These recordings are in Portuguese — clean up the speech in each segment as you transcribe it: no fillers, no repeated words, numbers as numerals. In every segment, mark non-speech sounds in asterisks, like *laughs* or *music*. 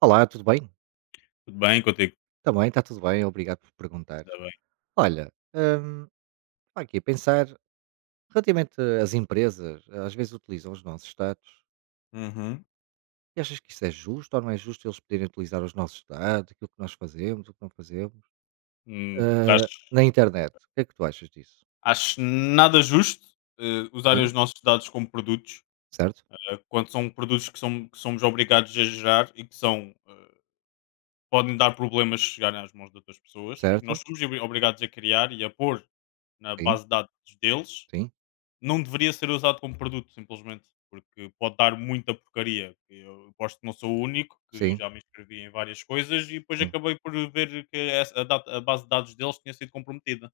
Olá, tudo bem? Tudo bem contigo? Também está tudo bem, obrigado por perguntar. Ainda bem. Olha, estava aqui a pensar, relativamente às empresas, às vezes utilizam os nossos dados, Uhum. e achas que isso é justo ou não é justo eles poderem utilizar os nossos dados, aquilo que nós fazemos, o que não fazemos, Hum, acho, na internet? O que é que tu achas disso? acho nada justo, usarem Sim, os nossos dados como produtos, certo? Quando são produtos que somos obrigados a gerar e que são, podem dar problemas se chegarem às mãos de outras pessoas e que Certo? nós somos obrigados a criar e a pôr na Sim, base de dados deles, sim, não deveria ser usado como produto, simplesmente, porque pode dar muita porcaria. Eu aposto que não sou o único, que sim, já me inscrevi em várias coisas e depois sim, acabei por ver que a base de dados deles tinha sido comprometida.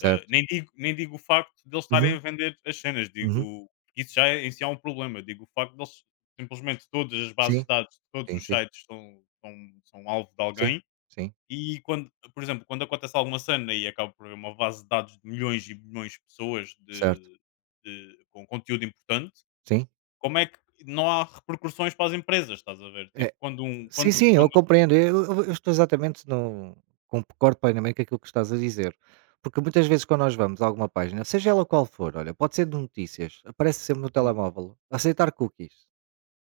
Nem digo o facto de eles estarem Uhum, a vender as cenas, uhum, digo que isso já é, em si, é um problema. Digo o facto de eles simplesmente todas as bases sim, de dados, todos sim, os sim, sites são alvo de sim, alguém. sim, E quando, por exemplo, quando acontece alguma cena e acaba por haver uma base de dados de milhões e milhões de pessoas certo, com conteúdo importante, sim. como é que não há repercussões para as empresas, estás a ver? É, Tipo, quando um. sim, Quando, sim, eu quando... compreendo. Eu estou exatamente no com concordo plenamente com aquilo que estás a dizer, porque muitas vezes quando nós vamos a alguma página, seja ela qual for, olha, pode ser de notícias, aparece sempre no Hum, telemóvel, aceitar cookies.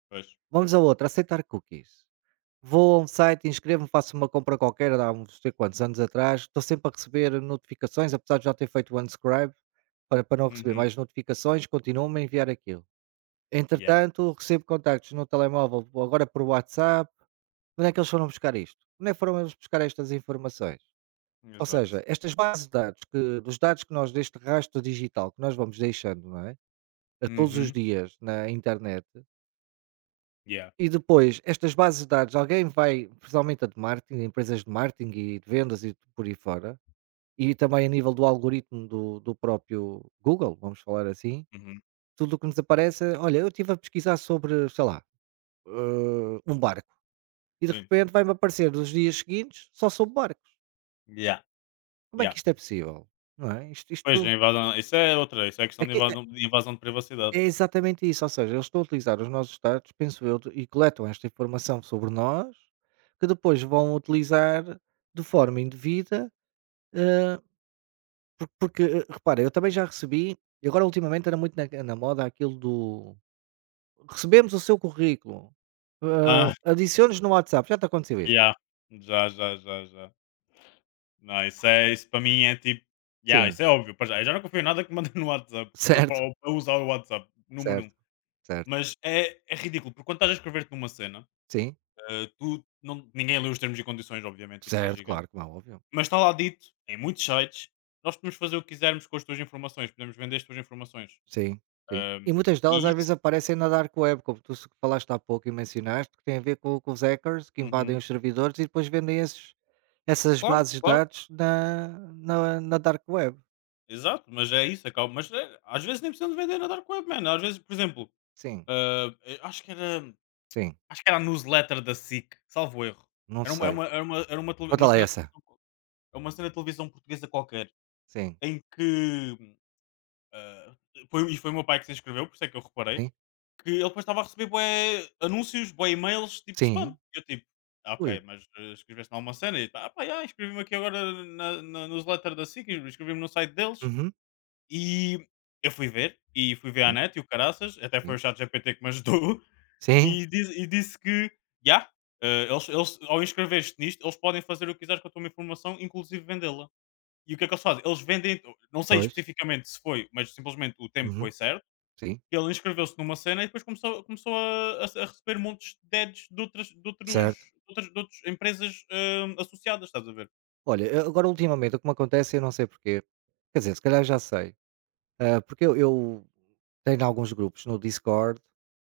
Pois. Vamos a outra, aceitar cookies. Vou a um site, inscrevo-me, faço uma compra qualquer há uns sei quantos anos atrás, estou sempre a receber notificações, apesar de já ter feito o unsubscribe, para não receber Uhum. mais notificações, continuam-me a enviar aquilo. Yeah. Entretanto, recebo contactos no telemóvel, agora por WhatsApp. Onde é que eles foram buscar isto? Onde é que foram eles buscar estas informações? Ou seja, Exato. estas bases de dados que dos dados que nós deste rastro digital que nós vamos deixando, não é? A todos os Uhum. dias na internet Yeah. e depois estas bases de dados, alguém vai, principalmente a de marketing, empresas de marketing e de vendas e por aí fora, e também a nível do algoritmo do próprio Google, vamos falar assim, Uhum. tudo o que nos aparece, é, olha, eu estive a pesquisar sobre, sei lá, um barco, e de Sim. repente vai-me aparecer nos dias seguintes só sobre barcos. Yeah. Como é Yeah. que isto é possível? Não é? Isto Pois, a isto invasão. Isso é outra. Isso é é questão de que é invasão de privacidade. é exatamente isso, ou seja, eles estão a utilizar os nossos dados, penso eu, e coletam esta informação sobre nós, que depois vão utilizar de forma indevida, eh, porque, repara, eu também já recebi e agora ultimamente era muito na moda aquilo do: "Recebemos o seu currículo, Ah, adicione-nos no WhatsApp", já te aconteceu *laughs* isso? yeah. Já, já, já, já. Não, isso para mim é tipo, yeah, Sim, isso é óbvio, para já. Eu já não confio em nada que mandem no WhatsApp, *laughs* certo, ou para usar o WhatsApp, número certo, um. certo. Mas é ridículo, porque quando estás a escrever-te numa cena, Sim, tu não, ninguém lê os termos e condições, obviamente, aquilo é certo, gigante. claro, como é óbvio. Mas está lá dito, em muitos sites, nós podemos fazer o que quisermos com as tuas informações, podemos vender as tuas informações. Sim, sim. E Ahm, muitas delas e às isso. vezes aparecem na dark web, como tu falaste há pouco e mencionaste, que tem a ver com os hackers que invadem Uhum. os servidores e depois vendem esses, essas Claro, bases de claro, dados na dark web. exato, mas é isso, acaba. Mas é, às vezes nem precisamos vender na Dark Web, man. Às vezes, por exemplo, Sim, acho que era. sim. Acho que era a newsletter da SIC, salvo erro. Não Era uma era sei. uma era uma era uma tele Conta uma lá cena de essa. televisão co- É uma cena de televisão portuguesa qualquer, Sim, em que, ah, foi o meu pai que se inscreveu, por isso é que eu reparei, sim, que ele depois estava a receber bué anúncios, bué e-mails, tipo spam. sim. Eu tipo: "Ah, ok, Ui. mas, inscreveste em alguma cena?" E ele: "Ah pá, já, inscrevi-me aqui agora na newsletter da SIC, inscrevi-me no site deles." Uhum. E eu fui ver, e fui ver a Sim, net e o caraças, até foi o sim. chat ChatGPT que me ajudou. Sim, E, e disse que, já, eles, ao inscrever-te nisto, eles podem fazer o que quiseres com a tua informação, inclusive vendê-la. E o que é que eles fazem? Eles vendem, não sei pois. especificamente se foi, mas simplesmente o tempo Uhum. foi certo. Sim, Ele inscreveu-se numa cena e depois começou a, receber montes de ads de outras, de outros, certo. De outras empresas, associadas, estás a ver? Olha, agora ultimamente o que me acontece, eu não sei porquê. Quer dizer, se calhar já sei. Ah, porque eu tenho alguns grupos no Discord,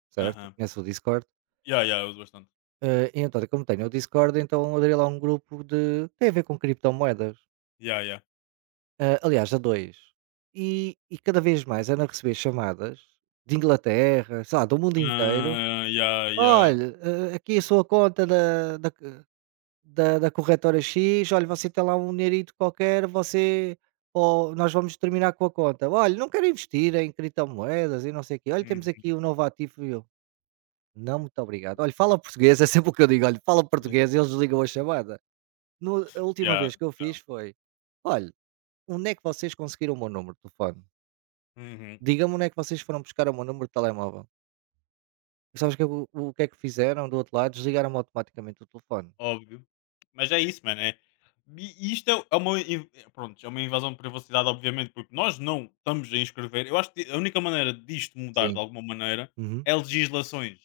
certo? Aham. Conheces o Discord? Ya, ya, eu uso bastante. Ah, e então, como tenho o Discord, então abri lá um grupo de tem a ver com criptomoedas. Ya, ya. Ah, aliás, a dois. E cada vez mais ando a receber chamadas de Inglaterra, sei lá, do mundo inteiro. Ah, ya, ya. Olha, aqui a sua conta da corretora X: "Olha, você tem lá um dinheirito qualquer, você ou nós vamos terminar com a conta. Olha, não quero investir em criptomoedas e não sei o quê. Olha, Uhum. temos aqui um novo ativo", e eu: "Não, muito obrigado". Olha, fala português, *laughs* é sempre o que eu digo: "Olha, fala português", *laughs* e eles desligam a chamada. No A última Ya. vez que eu fiz foi: "Olha, onde é que vocês conseguiram o meu número de telefone? Uhum. Digam-me onde é que vocês foram buscar o meu número de telemóvel". E sabes que o que é que fizeram do outro lado? Desligaram automaticamente o telefone. Óbvio. Mas é isso, mano. É, e isto é pronto, é uma invasão de privacidade, obviamente, porque nós não estamos a inscrever. Eu acho que a única maneira disto mudar de Sim. alguma maneira Uhum. é legislações.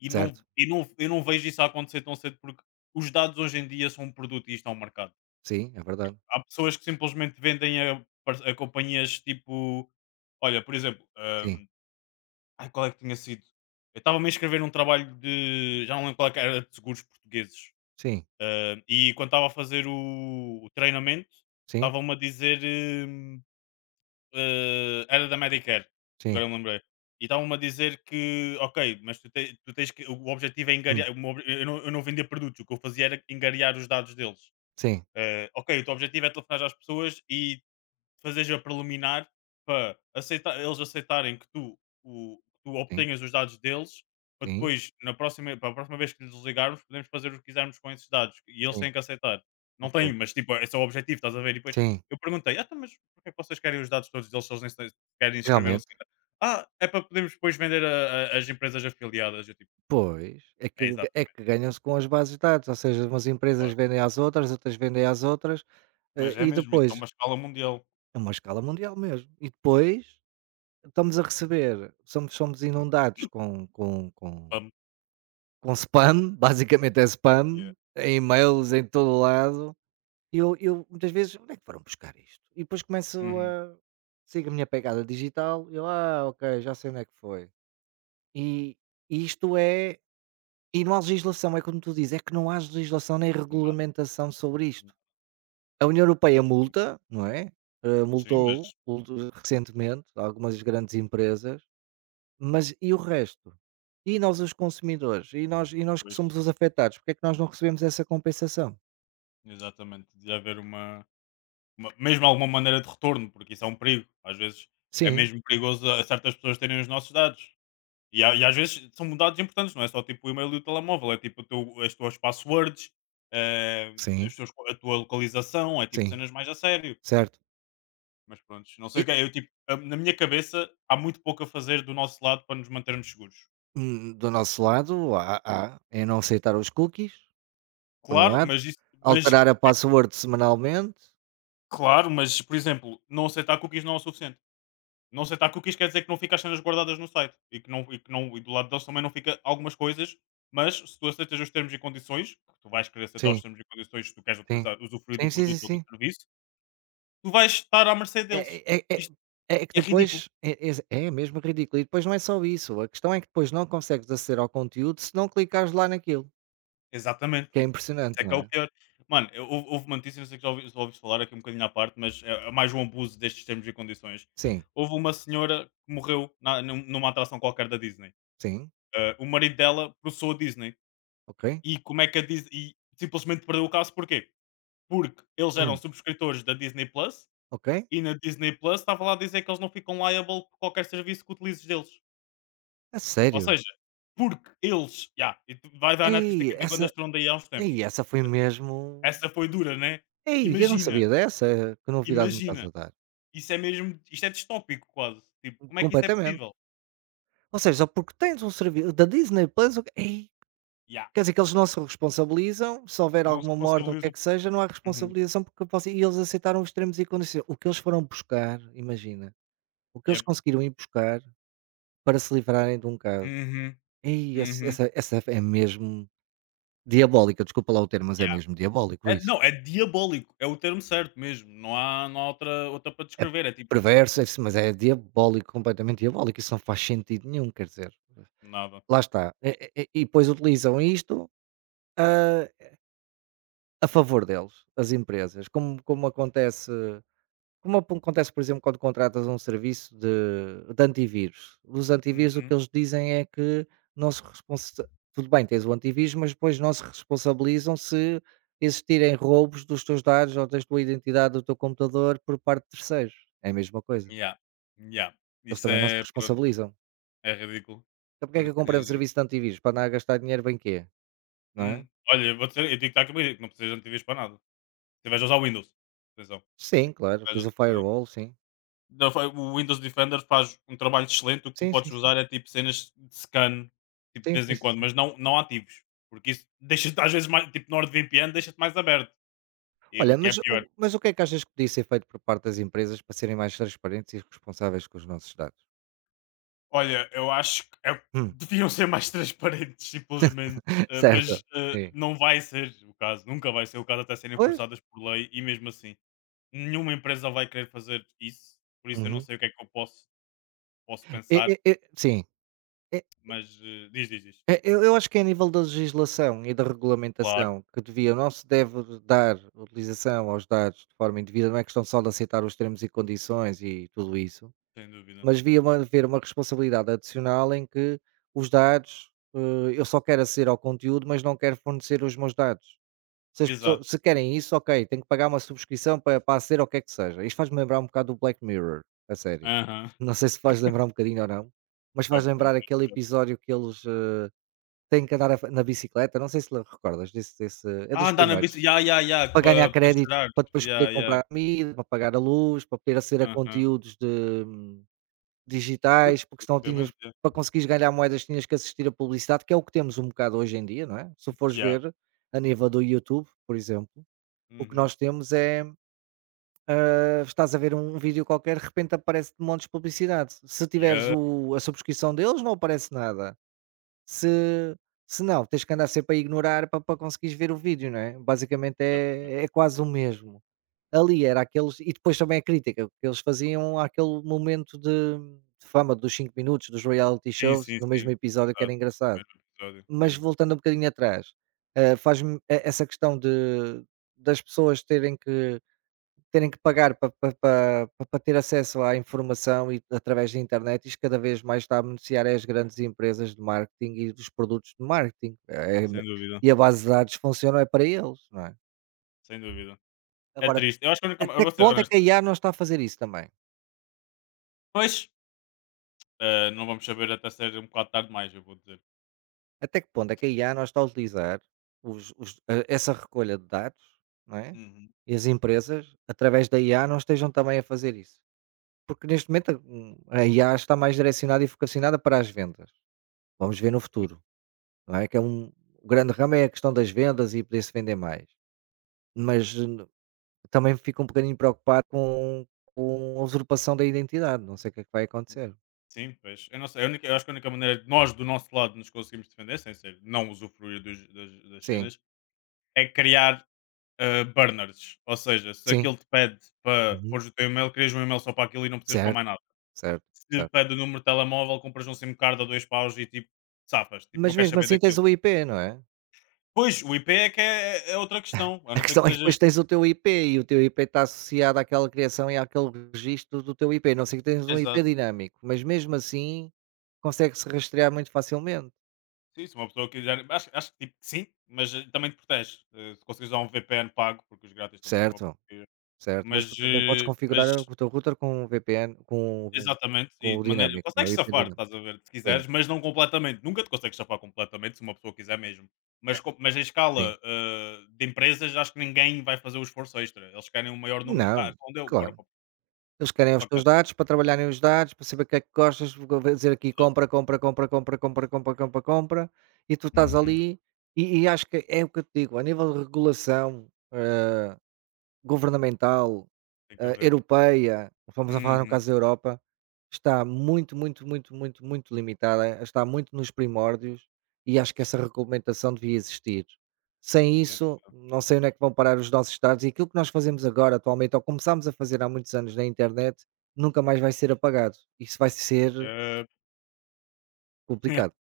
E não, Certo. e não, eu não vejo isso a acontecer tão cedo, porque os dados hoje em dia são um produto e isto é um mercado. Sim, é verdade. Há pessoas que simplesmente vendem a companhias, tipo. Olha, por exemplo, Sim. Ai, qual é que tinha sido? Eu estava-me a inscrever num trabalho de. Já não lembro qual é que era, de seguros portugueses, Sim, e quando estava a fazer o treinamento, sim, estavam-me a dizer. hum, Era da Medicare, sim, agora eu me lembrei. E estavam-me a dizer que, ok, mas tu tens que. O objetivo é hum, engariar. Eu não vendia produtos, o que eu fazia era engariar os dados deles. sim, Ah, ok, o teu objetivo é telefonar às pessoas e fazeres a preliminar para aceitar eles aceitarem que tu, o que tu sim, obtenhas os dados deles, para sim, depois na próxima para a próxima vez que lhes ligarmos, podemos fazer o que quisermos com esses dados e eles sim, têm que aceitar. Não ok, têm, mas tipo, esse é o objetivo, estás a ver? E depois sim, eu perguntei: "Ah, então, mas porque é que vocês querem os dados todos deles, se eles nem se querem inscreveram-se?" realmente, "Ah, é para podermos depois vender a as empresas afiliadas." Eu tipo: pois, é que "É é exatamente que isso, ganham-se com as bases de dados, ou seja, umas empresas claro." vendem às outras, outras vendem às outras, Mas é e mesmo, isso é depois uma escala mundial. é uma escala mundial mesmo, e depois estamos a receber, somos Hum. inundados com com com Hum, com spam, *laughs* basicamente é yeah. spam, em e-mails em todo lado. Eu muitas vezes: "Onde é que foram buscar isto?" E depois começo Uhum. a sigo a minha pegada digital e eu: "Ah, ok, já sei onde é que foi". E isto é e não há legislação, é como tu dizes, é que não há legislação nem Nada, regulamentação sobre isto. nada. A União Europeia multa, não é? Eh, Sim, multou mas ultu recentemente algumas grandes empresas, mas e o resto? E nós os consumidores? E nós que depois somos os afetados, porque é que nós não recebemos essa compensação? exatamente, de haver mesmo alguma maneira de retorno, porque isso é um perigo. Às vezes é Sim, mesmo perigoso a certas pessoas terem os nossos dados. E, às vezes são dados importantes, não é só tipo o e-mail e o telemóvel, é tipo o teu, as tuas passwords, eh, sim, a tua localização, é tipo sim, cenas mais a sério. certo. Mas pronto, não sei o que é. Eu, tipo, na minha cabeça há muito pouco a fazer do nosso lado para nos mantermos seguros. Do nosso lado, há é não aceitar os cookies, por um Claro, lado, mas isso, mas alterar a password semanalmente. claro, mas por exemplo, não aceitar cookies não é o suficiente. Não aceitar cookies quer dizer é que não fica as cenas guardadas no site, e que, não, e que não, e do lado deles também não fica algumas coisas, mas se tu aceitas os termos e condições, que tu vais querer aceitar os Sim, termos e condições se tu queres sim. utilizar, usufruir do Sim, sim, sim, produto ou do sim. serviço, tu vais estar à mercê É deles. é é Isto é que é ridículo. depois é exa é mesmo ridículo. E depois não é só isso, a questão é que depois não consegues aceder ao conteúdo se não clicares lá naquilo, Exatamente. que é Isso impressionante, é não que é o é? pior. Mano, houve, uma notícia, não sei se já ouviste falar aqui um bocadinho à parte, mas é mais um abuso destes termos e condições. Sim, Houve uma senhora que morreu numa atração qualquer da Disney. sim, O marido dela processou a Disney. ok, E como é que a Disney, e simplesmente perdeu o caso, porquê? Porque eles eram hum, subscritores da Disney Plus ok. e na Disney Plus estava lá a dizer que eles não ficam liable por qualquer serviço que utilizes deles. A Ou sério? seja, porque eles já, e tu vai dar na artista Ei, que tem quando essa, Stronda daí há uns tempos. ei, essa foi mesmo, Essa foi dura, né? ei, eu não Imagina, sabia dessa, que novidade me estás imagina, a dar. isso é mesmo, isto é distópico quase. Tipo, como é que isso é Completamente. possível? Ou seja, só porque tens um serviço da Disney Plus, Já, quer dizer que eles não se responsabilizam, se houver não se alguma morte ou o que é responsabilizam. que seja, não há Uhum. responsabilização porque você e eles aceitaram os termos e condições. O que eles foram buscar, imagina, o que eles Yep. conseguiram ir buscar para se livrarem de um caso. Uhum, Ei, esse- uhum. essa, essa é mesmo diabólica, desculpa lá o termo, mas é Yeah. mesmo diabólico É, isso. não, é diabólico, é o termo certo mesmo, não há outra, outra para É descrever, é tipo, perverso, é isso, mas é diabólico, completamente diabólico, isso não faz sentido nenhum, quer dizer. nada. Lá está. E depois utilizam isto, ah, a favor deles, as empresas, como acontece, como acontece, por exemplo, quando contratas um serviço de antivírus. Os antivírus o Uhum. que eles dizem é que não se responsa- tudo bem, tens o antivírus, mas depois não se responsabilizam se existirem roubos dos teus dados ou da tua identidade do teu computador por parte de terceiros. É a mesma coisa. Yeah. Yeah. Eles Isso também não se é, pronto, responsabilizam. é ridículo, Então porque é que eu comprei um porque, serviço de antivírus? Para andar a gastar dinheiro bem quê? Não é? Olha, eu vou dizer, eu digo que não precisas de antivírus para nada, se vais usar o Windows, atenção, Sim, claro. vais Tens o usar- firewall, sim. não, foi- o Windows Defender faz um trabalho excelente, o que tu Sim, sim, podes sim. usar é tipo cenas de scan, tipo de Sim, vez sim, em quando, sim. mas não, não ativos, porque isso deixa-te às vezes mais, tipo NordVPN, deixa-te mais aberto, e Olha, o que mas é o pior. mas o que é que achas que podia ser feito por parte das empresas para serem mais transparentes e responsáveis com os nossos dados? Olha, eu acho que é Hum, deviam ser mais *laughs* transparentes simplesmente, *laughs* certo, mas, sim. não vai ser o caso, nunca vai ser o caso até serem Pois. forçadas por lei e mesmo assim, nenhuma empresa vai querer fazer isso, por isso eu não Uhum. sei o que é que eu posso E pensar, e e sim, e mas, diz, diz, diz. e eu acho que é a nível da legislação e da Claro, regulamentação que devia não se deve dar utilização aos dados de forma indevida, não é questão só de aceitar os termos e condições e tudo isso, sem dúvida. mas devia uma haver uma responsabilidade adicional em que os dados, eu só quero aceder ao conteúdo, mas não quero fornecer os meus dados. Se as pessoas Exato. se querem isso, ok, tenho que pagar uma subscrição para ser ou o que é que seja. Isto faz-me lembrar um bocado do Black Mirror, a série. Aham. Não sei se faz lembrar um bocadinho ou não, mas É um faz bocado, lembrar é aquele um bocado. episódio que eles, têm que andar a fa na bicicleta, não sei se le recordas desse, é Ah, dos andar na bici, primeiros, ya, ya, ya, para ganhar para crédito, jurar. para depois poder Ya, comprar ya. comida, para pagar a luz, para poder aceder a Aham. conteúdos de Tudo, digitais, porque senão tinhas basicamente, ya. para conseguires ganhar moedas tinhas que assistir a publicidade, que é o que temos um bocado hoje em dia, não é? Se fores Ya. ver a nível do YouTube, por exemplo o que Uhum. nós temos é, estás a ver um vídeo qualquer, de repente aparece-te montes de publicidade. Se tiveres Ya, o a subscrição deles, não aparece nada. Se se não, tens que andar sempre a ignorar para conseguires ver o vídeo, não é? Basicamente exatamente. é quase o mesmo. Ali era aqueles e depois também a crítica que eles faziam aquele momento de fama dos 5 minutos, dos reality Sim, shows, sim, no mesmo sim. episódio que era Exato. No engraçado. mesmo episódio. Mas Yeah. voltando um bocadinho atrás, eh, faz-me e essa questão de das pessoas terem que pagar para ter acesso à informação e através da internet, isto cada vez mais está a beneficiar é as grandes empresas de marketing e dos produtos de marketing, Sem dúvida, e a base de dados funciona é para eles, não é? sem dúvida. É Agora, triste. Eu acho que a única, eu até vou que ser ponto é que honesto. a IA não está a fazer isso também? Pois, não vamos saber até ser um bocado tarde, mais eu vou dizer. Até que ponto é que a IA não está a utilizar essa recolha de dados, não é? Uhum. E as empresas, através da IA, não estejam também a fazer isso. Porque neste momento a IA está mais direcionada e vocacionada para as vendas. Vamos ver no futuro. Não é? Que é o grande ramo é a questão das vendas e poder-se vender mais. Mas n também fico um bocadinho preocupado com a usurpação da identidade, não sei o que é que vai Sim. acontecer. Sim, pois. Eu não sei, a única, eu acho que a única maneira de nós, do nosso lado, nos conseguimos defender, sem ser não usufruir dos das Sim, cenas, é criar burners. Ou seja, se sim, aquilo te pede para uhum, pôres o teu e-mail, crias um e-mail só para aquilo e não precisas para certo, mais nada. certo, Se te certo. pede o número de telemóvel, compras um SIM card a dois paus e tipo, safas, tipo, não Mas queres mesmo saber assim tens daquilo. o IP, não é? Pois, o IP é que é, é outra *laughs* questão, a A não ser que questão é que sejas. depois tens o teu IP e o teu IP está associado àquela criação e àquele registro do teu IP, a não sei que tens um IP Exato. dinâmico, mas mesmo assim consegue-se rastrear muito facilmente, Sim, se uma pessoa quiser. Acho que tipo, sim, mas também te protege. Se conseguires usar um VPN pago, porque os grátis também são uma certo? porcaria. Certo, mas Mas, tu também podes configurar o teu router com o VPN, com o exatamente, com e o de maneira dinâmico, não consegues é? IP safar, dinâmico. estás a ver, se Sim, quiseres, mas não completamente. Nunca te consegues safar completamente, se uma pessoa quiser mesmo. Mas, mas em sim. escala, de empresas, acho que ninguém vai fazer o esforço extra. Eles querem um maior número. Ah, Não, então deu, bora claro. para o Eles querem os teus pacote. dados para trabalharem os dados, para saber o que é que gostas, vou dizer aqui Exato. compra, compra, compra, compra, compra, compra, compra, compra, e tu estás Uhum. ali, e acho que é o que eu te digo, a nível de regulação, eh, governamental, Tem que haver. europeia, vamos a falar no Uhum, caso da Europa, está muito, muito, muito, muito, muito limitada, está muito nos primórdios e acho que essa regulamentação devia existir. Sem sim. isso, não sei onde é que vão parar os nossos estados e aquilo que nós fazemos agora atualmente, ou começámos a fazer há muitos anos na internet, nunca mais vai ser apagado. Isso vai E, ser complicado. *laughs*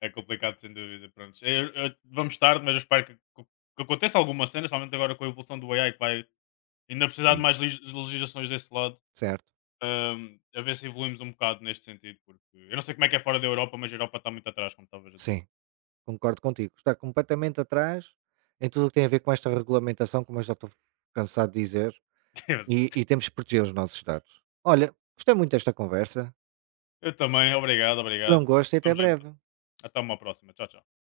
é complicado, sem dúvida. Pronto. Vamos tarde, mas eu espero que, que aconteça alguma cena, somente agora com a evolução do AI, que vai ainda precisar de Sim. mais legislações desse lado. Certo? A ver se evoluímos um bocado neste sentido, porque eu não sei como é que é fora da Europa, mas a Europa está muito atrás, como estavas a dizer. Sim, concordo contigo. Está completamente atrás em tudo o que tem a ver com esta regulamentação, como eu já estou cansado de dizer, *laughs* E Exato. e temos que proteger os nossos dados. Olha, gostei muito desta conversa, Eu também, obrigado, foi um obrigado. gosto e até Vamos junto. breve. Até uma próxima. Tchau, tchau.